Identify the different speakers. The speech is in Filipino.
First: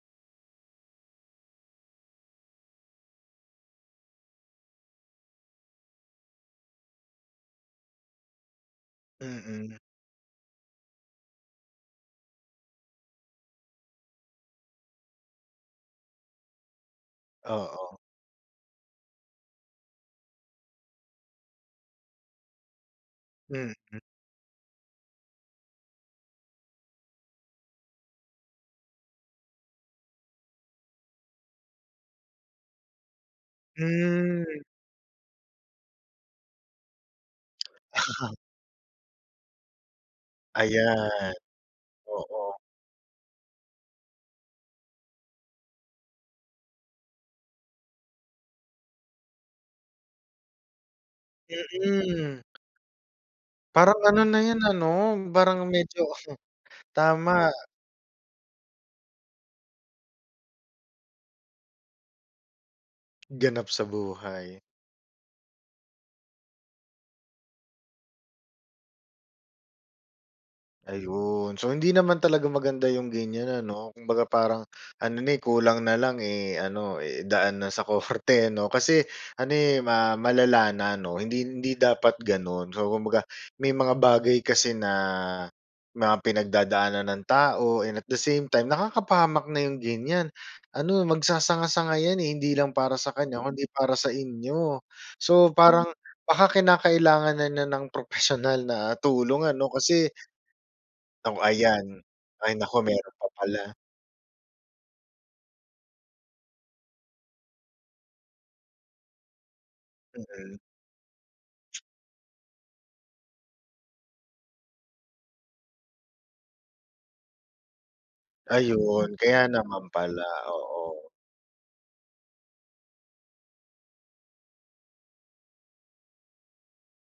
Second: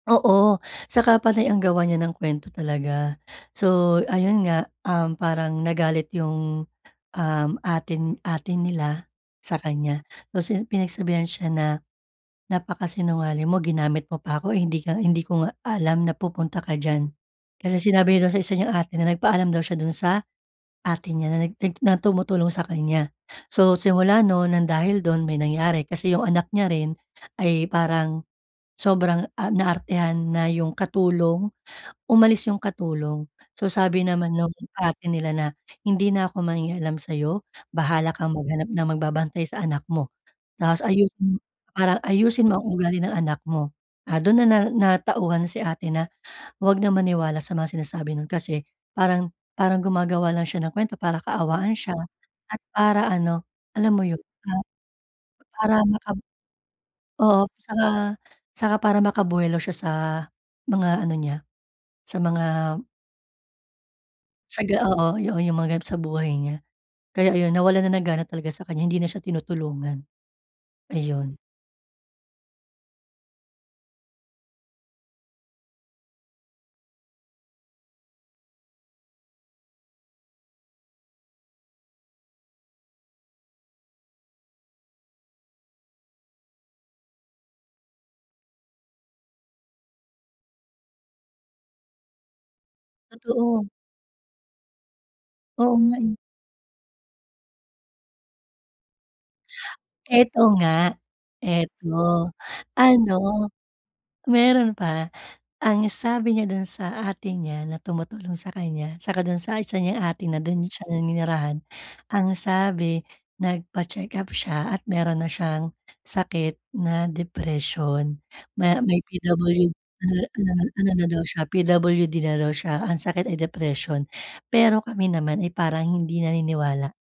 Speaker 1: Oo, tsaka panay ang gawa niya ng kuwento talaga. So, ayun nga, um, parang nagalit yung, um, ate ate nila sa
Speaker 2: Mm.
Speaker 1: kaniya. Tapos yun, pinagsabihan siya na, “Napaka-sinungaling mo. Ginamit mo pa ako, eh, hindi ka hindi ko nga alam na pupunta ka diyan.” Kasi
Speaker 2: Oo.
Speaker 1: sinabi niya dun sa isa niyang ate na nagpaalam daw siya dun sa ate niya na nag na tumutulong sa kaniya. So
Speaker 2: Mm.
Speaker 1: simula no'n, nang dahil dun, may nangyari kasi yung anak niya rin ay parang sobrang, ah, na-artehan na yung katulong. Umalis yung katulong. So sabi naman nung
Speaker 2: Hmm.
Speaker 1: ate nila na, “Hindi na ako mangingialam sa'yo, bahala kang maghanap ng magbabantay sa anak mo. Tapos
Speaker 2: Ayan,
Speaker 1: ayusin ah ayusin
Speaker 2: oo.
Speaker 1: mo ang ugali ng anak mo.” Ah, dun na natauhan si ate na huwag na maniwala sa mga sinasabi nun. Kasi parang parang gumagawa lang siya ng kuwento para kaawaan siya.
Speaker 2: Mm.
Speaker 1: At para ano, alam
Speaker 2: Parang
Speaker 1: mo yun,
Speaker 2: ano na yun
Speaker 1: ah
Speaker 2: ano, parang
Speaker 1: para
Speaker 2: medyo
Speaker 1: maka oo,
Speaker 2: tama.
Speaker 1: tsaka tsaka para maka buwelo siya sa mga ano niya, sa mga
Speaker 2: Ganap sa buhay.
Speaker 1: sa ga oo. Yu yung mga ganap sa buhay niya. Kaya ayun, nawalan na ng gana talaga sa kaniya. Hindi na siya tinutulungan. Ayun.
Speaker 2: Ayun. So hindi naman talaga maganda yung ganiyan, ano. Kumbaga parang ano na eh, kulang na lang, eh, ano, i-daan na sa korte 'no. Kasi ano eh, ma malala na 'no. Hindi hindi dapat gano’n. So kumbaga, may mga bagay kasi na mga pinagdadaanan ng tao and at the same time, nakakapahamak na yung ganiyan. Ano, magsasanga-sanga ‘yan eh. Hindi lang para sa kaniya, kung
Speaker 1: Totoo.
Speaker 2: ‘di para sa inyo. So
Speaker 1: Oo
Speaker 2: parang
Speaker 1: nga eh.
Speaker 2: baka kinakailangan na niya ng propesyonal na tulong ano kasi
Speaker 1: Eto nga,
Speaker 2: O
Speaker 1: eto.
Speaker 2: ayan. Ay nako,
Speaker 1: Ano,
Speaker 2: mayroon pa pala.
Speaker 1: meron pa. Ang sabi niya dun sa ate niya na tumutulong sa kaniya, tsaka dun sa isa niyang ate na
Speaker 2: Mm.
Speaker 1: dun siya naninirahan. Ang sabi nagpa-check-up siya at meron na siyang sakit na depression. Ma may
Speaker 2: Ayun, kaya
Speaker 1: PWD
Speaker 2: naman
Speaker 1: na
Speaker 2: pala.
Speaker 1: na ano
Speaker 2: Oo.
Speaker 1: na daw siya, PWD na daw siya. Ang sakit ay depression. Pero kami naman ay parang hindi naniniwala.